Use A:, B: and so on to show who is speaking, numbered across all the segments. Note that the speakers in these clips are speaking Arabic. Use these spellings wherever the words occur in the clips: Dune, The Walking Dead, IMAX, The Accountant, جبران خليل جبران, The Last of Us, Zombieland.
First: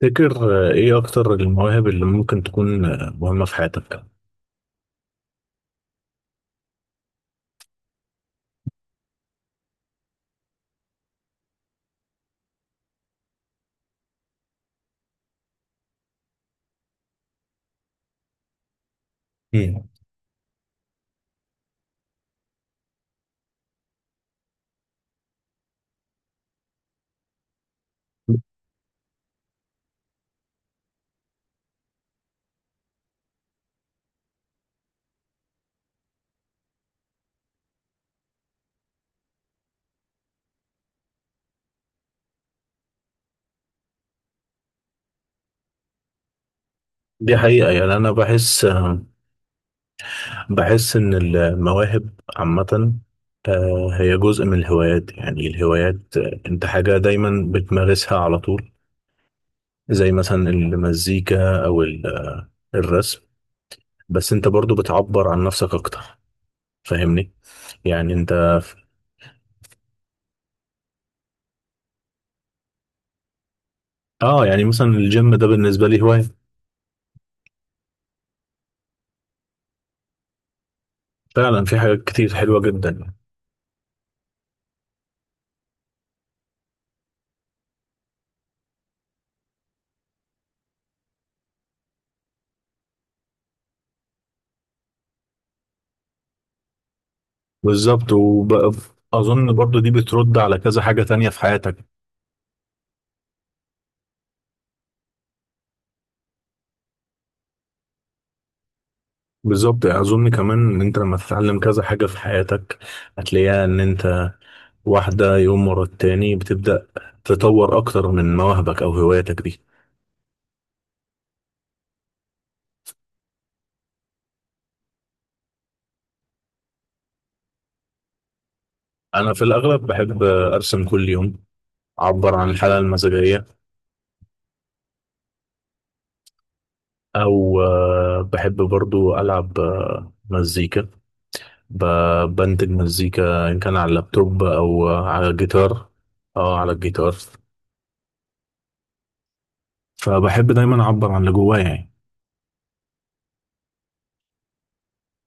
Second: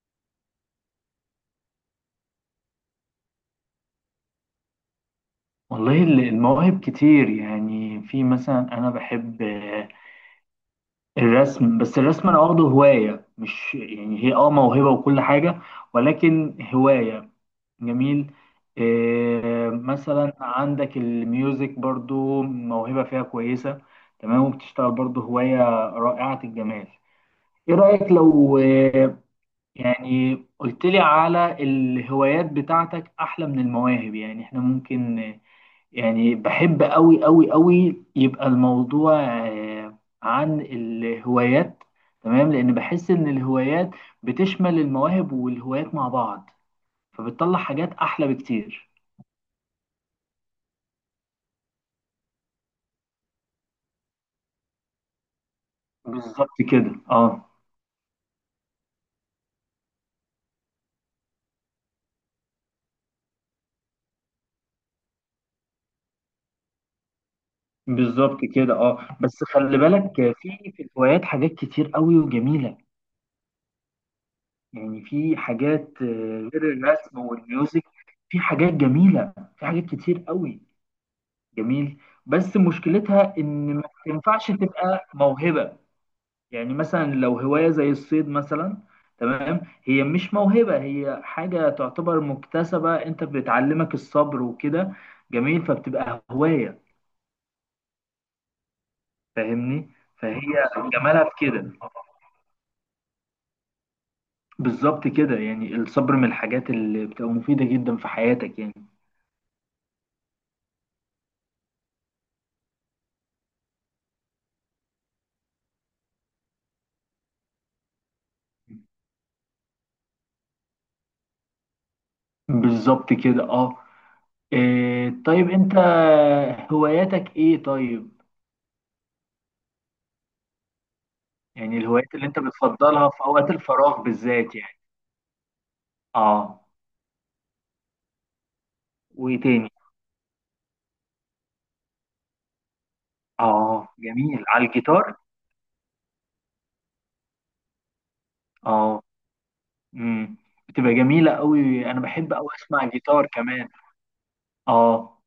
A: تفتكر ايه اكتر المواهب اللي ممكن تكون مهمة في حياتك؟
B: والله المواهب كتير، يعني في مثلا انا بحب الرسم. بس الرسم انا واخده هواية، مش يعني هي موهبة وكل حاجة، ولكن هواية. جميل.
A: مم.
B: مثلا عندك الميوزك برضو موهبة فيها كويسة. تمام، وبتشتغل برضو هواية رائعة الجمال. ايه رأيك لو يعني قلت لي على الهوايات بتاعتك احلى من المواهب؟ يعني احنا ممكن، يعني بحب قوي قوي قوي، يبقى الموضوع عن الهوايات. تمام، لان بحس ان الهوايات بتشمل المواهب والهوايات مع بعض،
A: دي
B: فبتطلع
A: حقيقة،
B: حاجات
A: يعني انا
B: احلى
A: بحس
B: بكتير.
A: بحس ان المواهب عامة، هي جزء من الهوايات. يعني الهوايات
B: بالظبط
A: انت حاجة
B: كده، اه.
A: دايما بتمارسها على طول، زي مثلا المزيكا او الرسم. بس انت برضو بتعبر عن نفسك اكتر. فاهمني؟ يعني
B: بالظبط
A: انت
B: كده، اه، بس خلي بالك، في الهوايات حاجات كتير قوي وجميلة.
A: اه، يعني مثلا
B: يعني
A: الجيم
B: في
A: ده بالنسبة
B: حاجات
A: لي هواية.
B: غير الرسم والميوزك، في حاجات جميلة، في حاجات كتير قوي.
A: فعلا في
B: جميل.
A: حاجات كتير
B: بس
A: حلوة جدا.
B: مشكلتها ان ما تنفعش تبقى موهبة. يعني مثلا لو هواية زي الصيد مثلا، تمام، هي مش موهبة، هي حاجة تعتبر مكتسبة، انت بتعلمك الصبر وكده. جميل، فبتبقى هواية.
A: بالظبط. وبقى اظن برضو دي
B: فاهمني؟
A: بترد
B: فهي
A: على كذا حاجة
B: جمالها
A: تانية في
B: في كده.
A: حياتك.
B: بالظبط كده، يعني الصبر من الحاجات اللي بتبقى مفيدة جدا في حياتك يعني.
A: بالظبط، يعني اظن كمان ان انت لما تتعلم كذا حاجة في حياتك هتلاقيها ان انت واحدة يوم ورا التاني بتبدأ تطور اكتر من مواهبك او هواياتك دي.
B: بالظبط كده، اه. إيه طيب، انت هواياتك ايه طيب؟
A: انا في الاغلب بحب ارسم كل يوم،
B: يعني الهوايات اللي
A: اعبر
B: انت
A: عن الحالة
B: بتفضلها في
A: المزاجية،
B: اوقات الفراغ بالذات يعني. اه.
A: او بحب برضو
B: وايه
A: العب
B: تاني؟
A: مزيكا. بنتج مزيكا ان كان
B: اه
A: على اللابتوب
B: جميل، على
A: او
B: الجيتار.
A: على الجيتار. اه، على الجيتار.
B: اه. امم
A: فبحب دايما
B: بتبقى
A: اعبر عن
B: جميلة
A: اللي جوايا
B: قوي،
A: يعني.
B: انا بحب قوي اسمع جيتار كمان. اه.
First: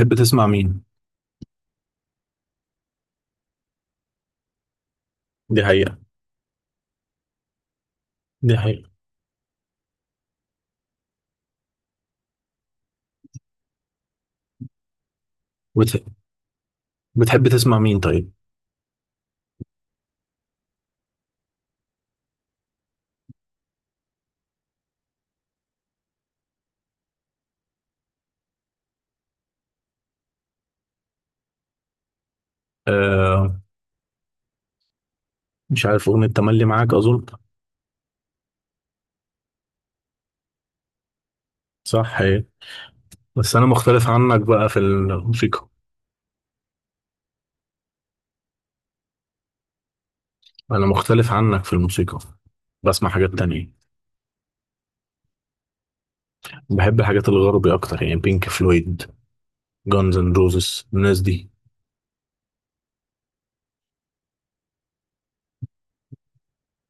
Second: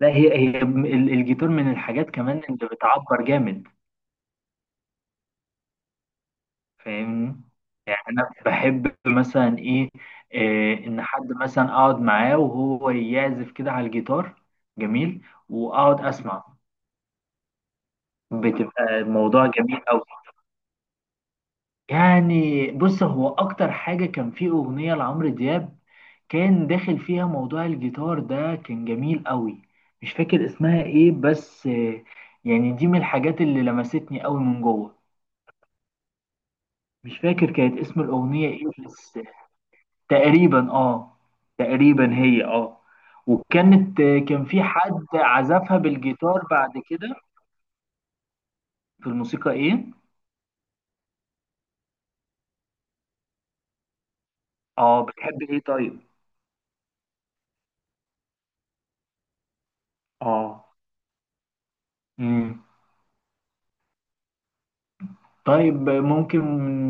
B: لا، هي
A: تسمع
B: هي
A: مين؟
B: الجيتار من الحاجات كمان اللي بتعبر جامد.
A: دي حقيقة.
B: فاهمني؟ يعني انا
A: دي حقيقة.
B: بحب مثلا ايه، ان حد مثلا اقعد معاه وهو يعزف كده على الجيتار، جميل،
A: بتح...
B: واقعد اسمع.
A: بتحب تسمع مين طيب؟
B: بتبقى الموضوع جميل قوي. يعني بص، هو اكتر حاجة كان فيه اغنية لعمرو دياب كان داخل فيها موضوع الجيتار ده، كان جميل قوي. مش فاكر اسمها ايه بس، يعني دي من الحاجات
A: آه،
B: اللي لمستني قوي من جوه.
A: مش عارف، اغنية تملي معاك
B: مش
A: اظن.
B: فاكر كانت اسم الاغنية ايه، بس تقريبا اه، تقريبا
A: صح،
B: هي
A: هي.
B: اه.
A: بس انا
B: وكانت
A: مختلف عنك
B: كان في
A: بقى في
B: حد
A: الموسيقى.
B: عزفها بالجيتار بعد كده. في الموسيقى ايه؟
A: انا مختلف عنك في الموسيقى، بسمع حاجات تانية.
B: اه، بتحب ايه طيب؟
A: بحب الحاجات الغربي اكتر، يعني بينك فلويد، جانز اند
B: اه.
A: روزز، الناس دي.
B: امم طيب ممكن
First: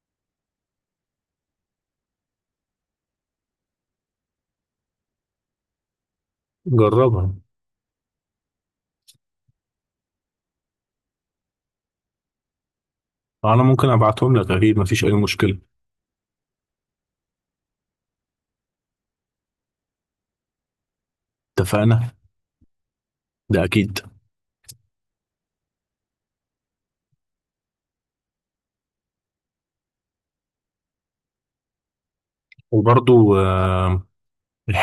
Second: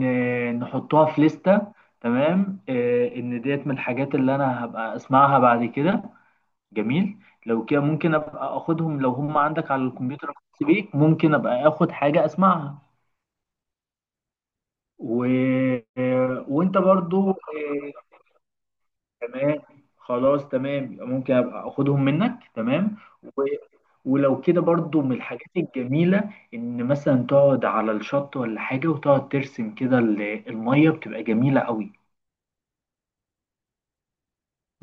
B: نحطها في لستة، تمام، ان ديت من الحاجات اللي انا هبقى اسمعها بعد كده. جميل.
A: جربها.
B: لو كده ممكن ابقى اخدهم، لو هم عندك على الكمبيوتر الخاص بيك ممكن ابقى اخد حاجة اسمعها.
A: انا ممكن ابعتهم لك، اكيد مفيش اي
B: و...
A: مشكلة.
B: آه، وانت برضو آه، تمام، خلاص، تمام، يبقى ممكن ابقى اخدهم
A: اتفقنا.
B: منك. تمام. و...
A: ده اكيد.
B: ولو كده برضو من الحاجات الجميلة، ان مثلا تقعد على الشط ولا حاجة وتقعد ترسم كده المية، بتبقى جميلة قوي.
A: وبرضو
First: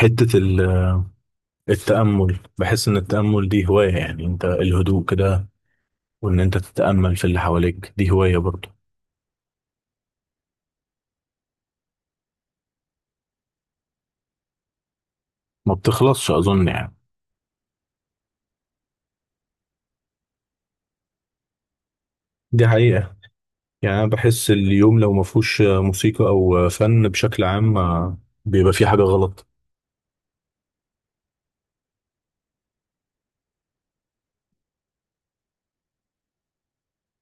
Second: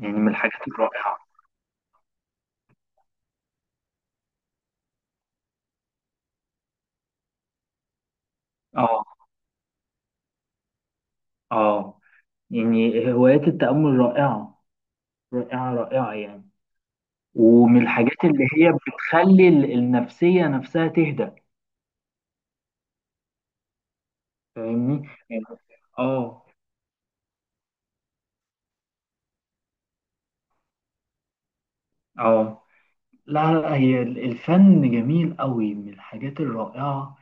B: يعني من
A: ال
B: الحاجات الرائعة.
A: التأمل، بحس إن التأمل دي هواية. يعني أنت الهدوء كده، وإن أنت تتأمل في اللي حواليك دي هواية برضه.
B: اه. اه. يعني هوايات التأمل رائعة، رائعة
A: ما
B: رائعة
A: بتخلصش
B: يعني.
A: أظن يعني.
B: ومن الحاجات اللي هي بتخلي النفسية نفسها تهدأ.
A: دي حقيقة. يعني أنا بحس اليوم
B: فاهمني
A: لو ما
B: يعني.
A: فيهوش موسيقى
B: اه.
A: أو فن بشكل عام، بيبقى فيه حاجة غلط.
B: اه. لا لا، هي الفن جميل قوي، من الحاجات الرائعة.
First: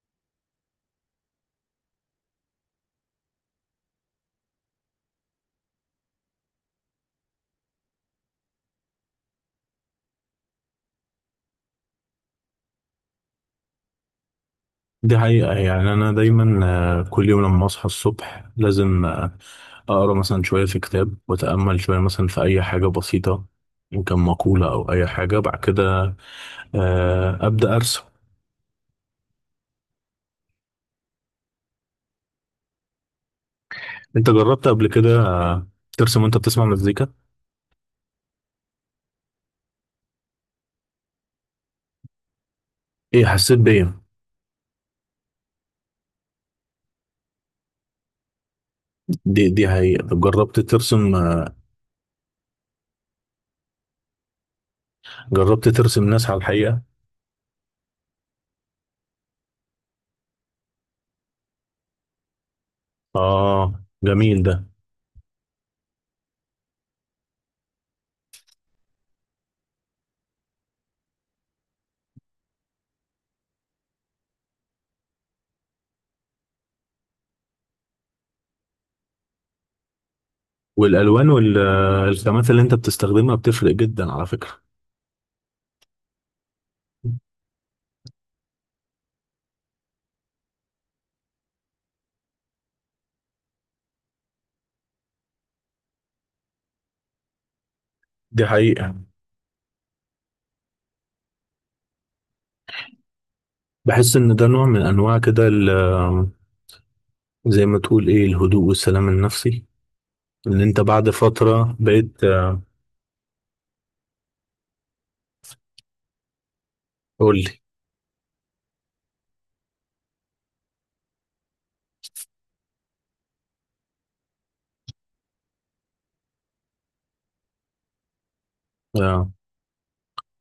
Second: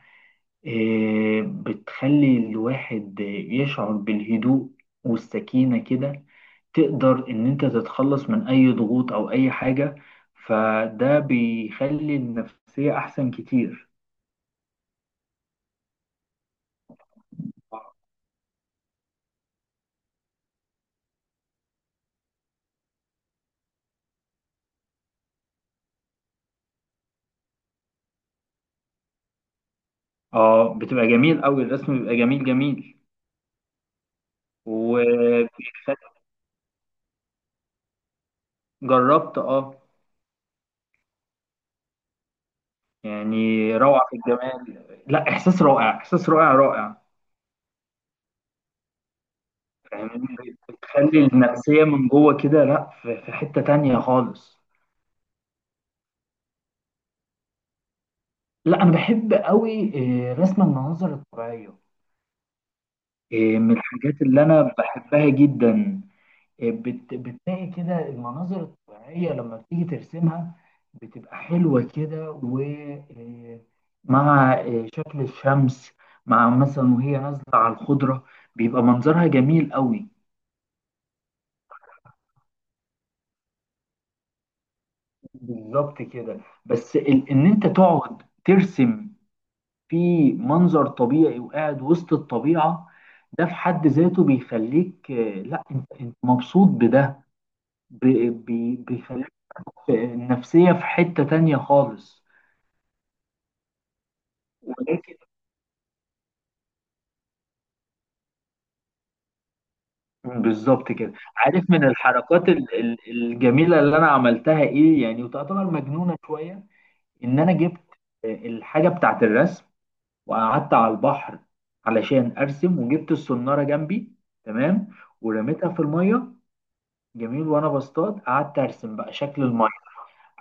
B: إيه، بتخلي الواحد يشعر بالهدوء والسكينة كده. تقدر إن أنت تتخلص من أي ضغوط أو أي حاجة، فده بيخلي النفسية أحسن كتير.
A: دي حقيقة. يعني أنا دايما كل يوم لما أصحى الصبح لازم أقرأ مثلا شوية في كتاب، وأتأمل شوية مثلا في أي حاجة بسيطة، إن كان مقولة أو أي حاجة. بعد كده أبدأ أرسم.
B: اه بتبقى جميل قوي، الرسم بيبقى جميل جميل.
A: انت جربت قبل كده
B: وجربت،
A: ترسم وانت بتسمع مزيكا؟
B: اه،
A: ايه
B: يعني
A: حسيت بايه؟
B: روعة في الجمال. لا، إحساس رائع، إحساس رائع رائع.
A: دي حقيقة. طب
B: فاهمني؟
A: جربت ترسم
B: بتخلي النفسية من جوه كده، لا، في حتة تانية خالص.
A: جربت ترسم ناس على الحقيقة؟
B: لا أنا بحب قوي رسم المناظر الطبيعية، من
A: اه
B: الحاجات
A: جميل
B: اللي
A: ده.
B: أنا بحبها جدا. بتلاقي كده المناظر الطبيعية لما بتيجي ترسمها بتبقى حلوة كده، ومع شكل الشمس مع مثلا وهي نازلة على الخضرة بيبقى منظرها جميل قوي.
A: والالوان والخامات اللي انت بتستخدمها بتفرق جدا على فكرة.
B: بالظبط كده. بس ان انت تقعد ترسم في منظر طبيعي وقاعد وسط الطبيعة، ده في حد ذاته بيخليك، آه، لا انت مبسوط بده.
A: دي حقيقة.
B: بيخليك النفسية في حتة تانية خالص.
A: بحس ان ده نوع من
B: ولكن
A: انواع كده زي ما تقول ايه، الهدوء والسلام النفسي. ان انت
B: بالظبط
A: بعد
B: كده. عارف
A: فترة
B: من
A: بقيت
B: الحركات الجميلة اللي انا عملتها ايه يعني؟ وتعتبر مجنونة شوية.
A: قول
B: ان انا
A: لي.
B: جبت الحاجة بتاعت الرسم، وقعدت على البحر علشان ارسم، وجبت الصنارة جنبي، تمام، ورميتها في المية. جميل، وانا بصطاد قعدت ارسم بقى
A: اه،
B: شكل الميه.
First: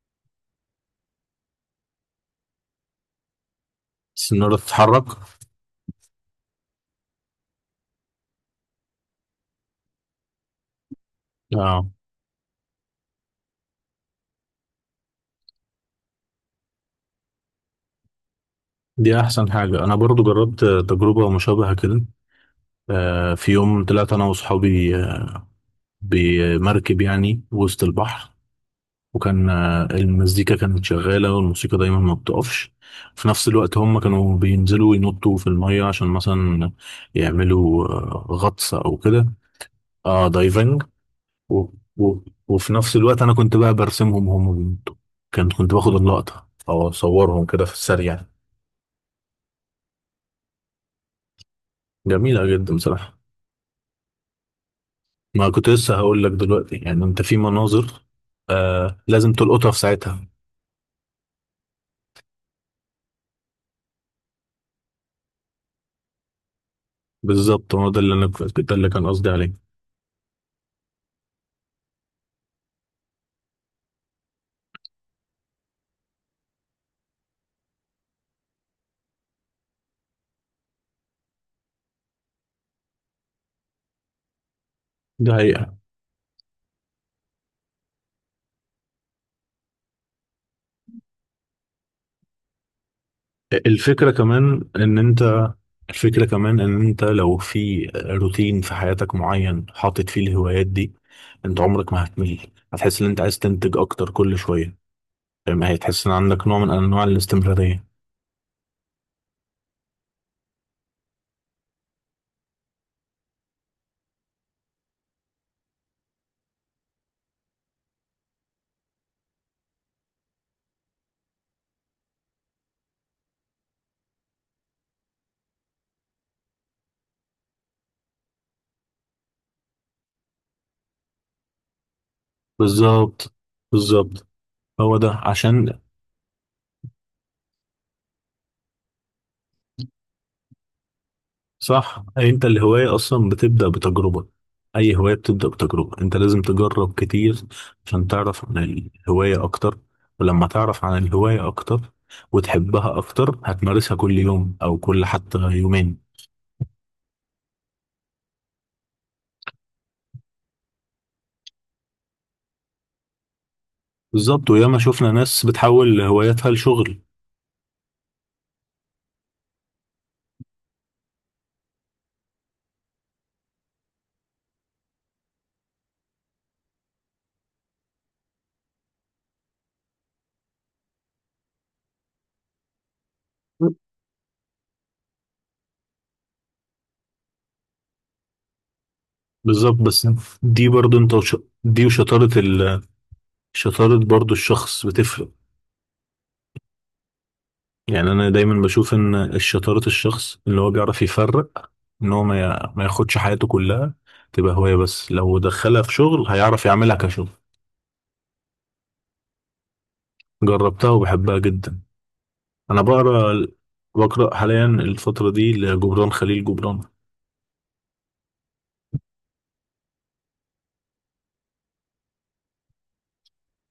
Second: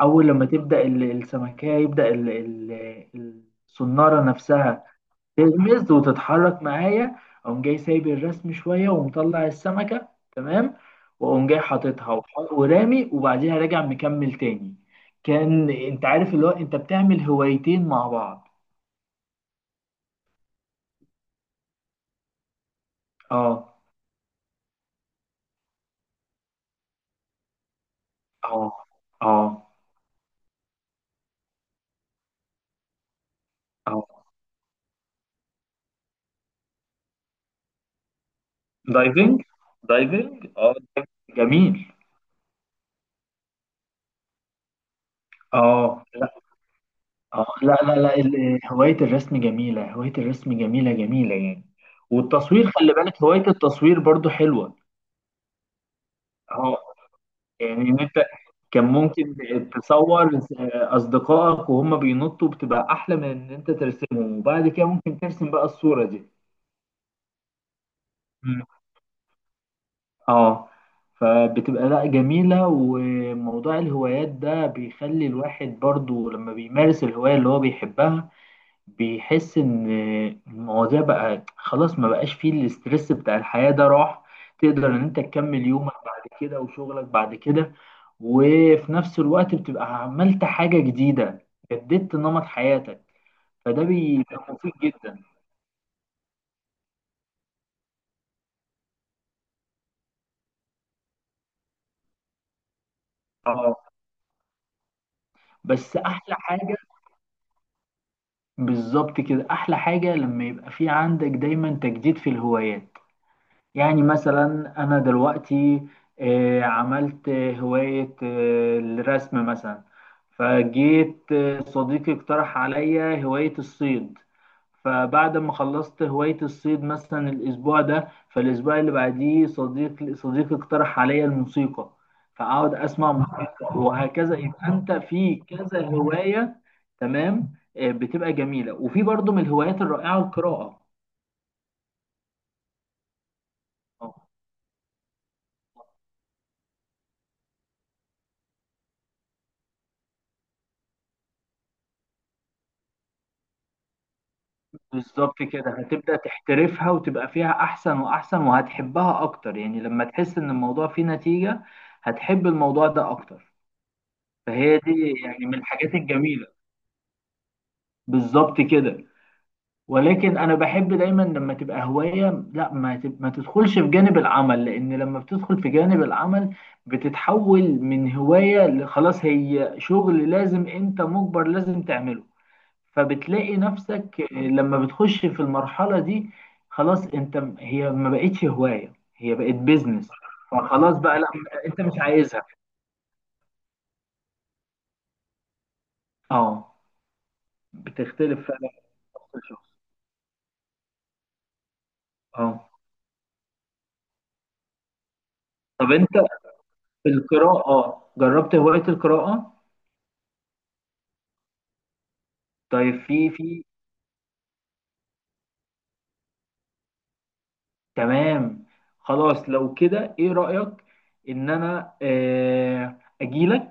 B: اول لما تبدا السمكيه يبدا الصناره
A: السنارة
B: نفسها
A: تتحرك.
B: تغمز وتتحرك معايا، اقوم جاي سايب الرسم شويه ومطلع السمكه، تمام، واقوم جاي
A: اه،
B: حاططها ورامي، وبعديها راجع مكمل تاني. كان انت عارف اللي هو انت بتعمل هوايتين مع بعض.
A: دي احسن حاجة. انا برضو جربت تجربة مشابهة كده. في
B: اه.
A: يوم طلعت انا وصحابي بمركب يعني وسط البحر.
B: اه. اه.
A: وكان المزيكا كانت شغاله، والموسيقى دايما ما بتقفش. في نفس الوقت هم
B: اه.
A: كانوا بينزلوا ينطوا في الميه عشان مثلا يعملوا غطس او كده.
B: دايفنج،
A: اه،
B: دايفنج اه.
A: دايفنج. و...
B: جميل.
A: و... وفي نفس الوقت انا كنت بقى برسمهم وهم بينطوا. كنت باخد
B: اه.
A: اللقطه او اصورهم
B: اه،
A: كده في
B: لا لا لا،
A: السريع.
B: هواية الرسم جميلة، هواية الرسم جميلة جميلة يعني.
A: جميله
B: والتصوير،
A: جدا
B: خلي
A: بصراحه.
B: بالك هواية التصوير برضو حلوة.
A: ما كنت لسه هقول لك دلوقتي.
B: اه،
A: يعني انت في
B: يعني ان
A: مناظر
B: انت كان
A: آه لازم
B: ممكن
A: تلقطها في ساعتها.
B: تصور اصدقائك وهم بينطوا بتبقى احلى من ان انت ترسمهم، وبعد كده ممكن ترسم بقى الصورة دي.
A: بالظبط، هو ده اللي انا
B: مم.
A: ده اللي كان قصدي عليه.
B: اه. فبتبقى لا جميلة، وموضوع الهوايات ده بيخلي الواحد برضو لما بيمارس الهواية اللي هو بيحبها بيحس ان المواضيع بقى خلاص ما بقاش فيه الاسترس بتاع الحياة، ده راح. تقدر ان انت
A: ده
B: تكمل
A: حقيقة.
B: يومك بعد كده وشغلك بعد كده، وفي نفس الوقت بتبقى عملت حاجة جديدة، جددت نمط حياتك، فده
A: الفكرة
B: بيبقى
A: كمان
B: مفيد
A: ان
B: جدا.
A: انت الفكرة كمان ان انت لو في روتين في حياتك معين حاطط فيه الهوايات دي، انت عمرك ما هتمل. هتحس ان انت عايز تنتج
B: اه،
A: اكتر كل شوية. فاهم؟
B: بس
A: هتحس ان
B: احلى
A: عندك نوع من
B: حاجة،
A: انواع الاستمرارية.
B: بالظبط كده، احلى حاجة لما يبقى في عندك دايما تجديد في الهوايات. يعني مثلا أنا دلوقتي عملت هواية الرسم مثلا، فجيت صديقي اقترح عليا هواية الصيد، فبعد ما خلصت هواية الصيد مثلا الأسبوع ده، فالأسبوع اللي بعديه صديقي اقترح عليا الموسيقى، فأقعد أسمع
A: بالظبط.
B: موسيقى
A: بالظبط،
B: وهكذا، يبقى أنت
A: هو ده
B: في
A: عشان
B: كذا هواية. تمام، بتبقى جميلة، وفي برضو من الهوايات الرائعة القراءة.
A: صح. انت الهواية اصلا بتبدأ بتجربة. اي هواية بتبدأ بتجربة. انت لازم تجرب كتير عشان تعرف عن الهواية اكتر. ولما تعرف عن الهواية اكتر وتحبها اكتر، هتمارسها كل يوم، او كل حتى
B: بالظبط كده،
A: يومين.
B: هتبدأ تحترفها وتبقى فيها أحسن وأحسن وهتحبها أكتر، يعني لما تحس إن الموضوع فيه نتيجة هتحب الموضوع ده أكتر.
A: بالظبط. وياما
B: فهي
A: شفنا
B: دي
A: ناس
B: يعني من الحاجات
A: بتحول
B: الجميلة.
A: هواياتها لشغل.
B: بالظبط كده، ولكن أنا بحب دايما لما تبقى هواية لا ما تب... ما تدخلش في جانب العمل، لأن لما بتدخل في جانب العمل بتتحول من هواية لخلاص هي شغل لازم أنت مجبر لازم تعمله، فبتلاقي نفسك لما بتخش في المرحلة دي خلاص انت، هي ما بقتش هواية، هي بقت
A: بالظبط. بس
B: بيزنس،
A: دي
B: فخلاص
A: برضو انت
B: بقى لا، انت
A: دي
B: مش
A: وشطارة
B: عايزها.
A: شطارة برضو الشخص بتفرق.
B: اه،
A: يعني انا
B: بتختلف فعلا
A: دايما
B: من
A: بشوف ان
B: شخص لشخص.
A: شطارة الشخص اللي هو بيعرف يفرق ان هو
B: اه
A: ما ياخدش حياته كلها تبقى هواية، بس لو دخلها في
B: طب انت
A: شغل هيعرف يعملها
B: في
A: كشغل.
B: القراءة، اه جربت هواية القراءة؟
A: جربتها وبحبها جدا. انا
B: طيب في
A: بقرا،
B: في
A: بقرا حاليا الفترة دي لجبران خليل جبران.
B: تمام، خلاص لو كده ايه رأيك ان انا اجيلك؟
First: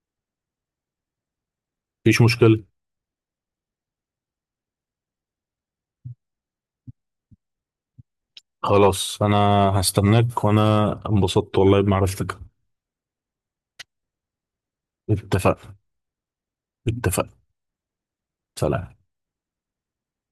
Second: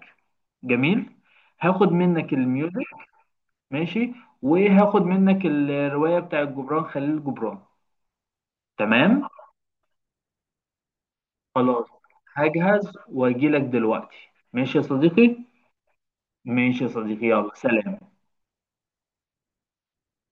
B: جميل، هاخد
A: مفيش
B: منك
A: مشكلة.
B: الميوزك. ماشي، وهاخد منك الرواية بتاع جبران خليل جبران.
A: خلاص،
B: تمام،
A: انا هستناك. وانا انبسطت والله
B: خلاص،
A: بمعرفتك.
B: هجهز واجيلك دلوقتي. ماشي يا صديقي،
A: اتفقنا.
B: ماشي يا صديقي،
A: اتفقنا.
B: يلا سلام.
A: سلام.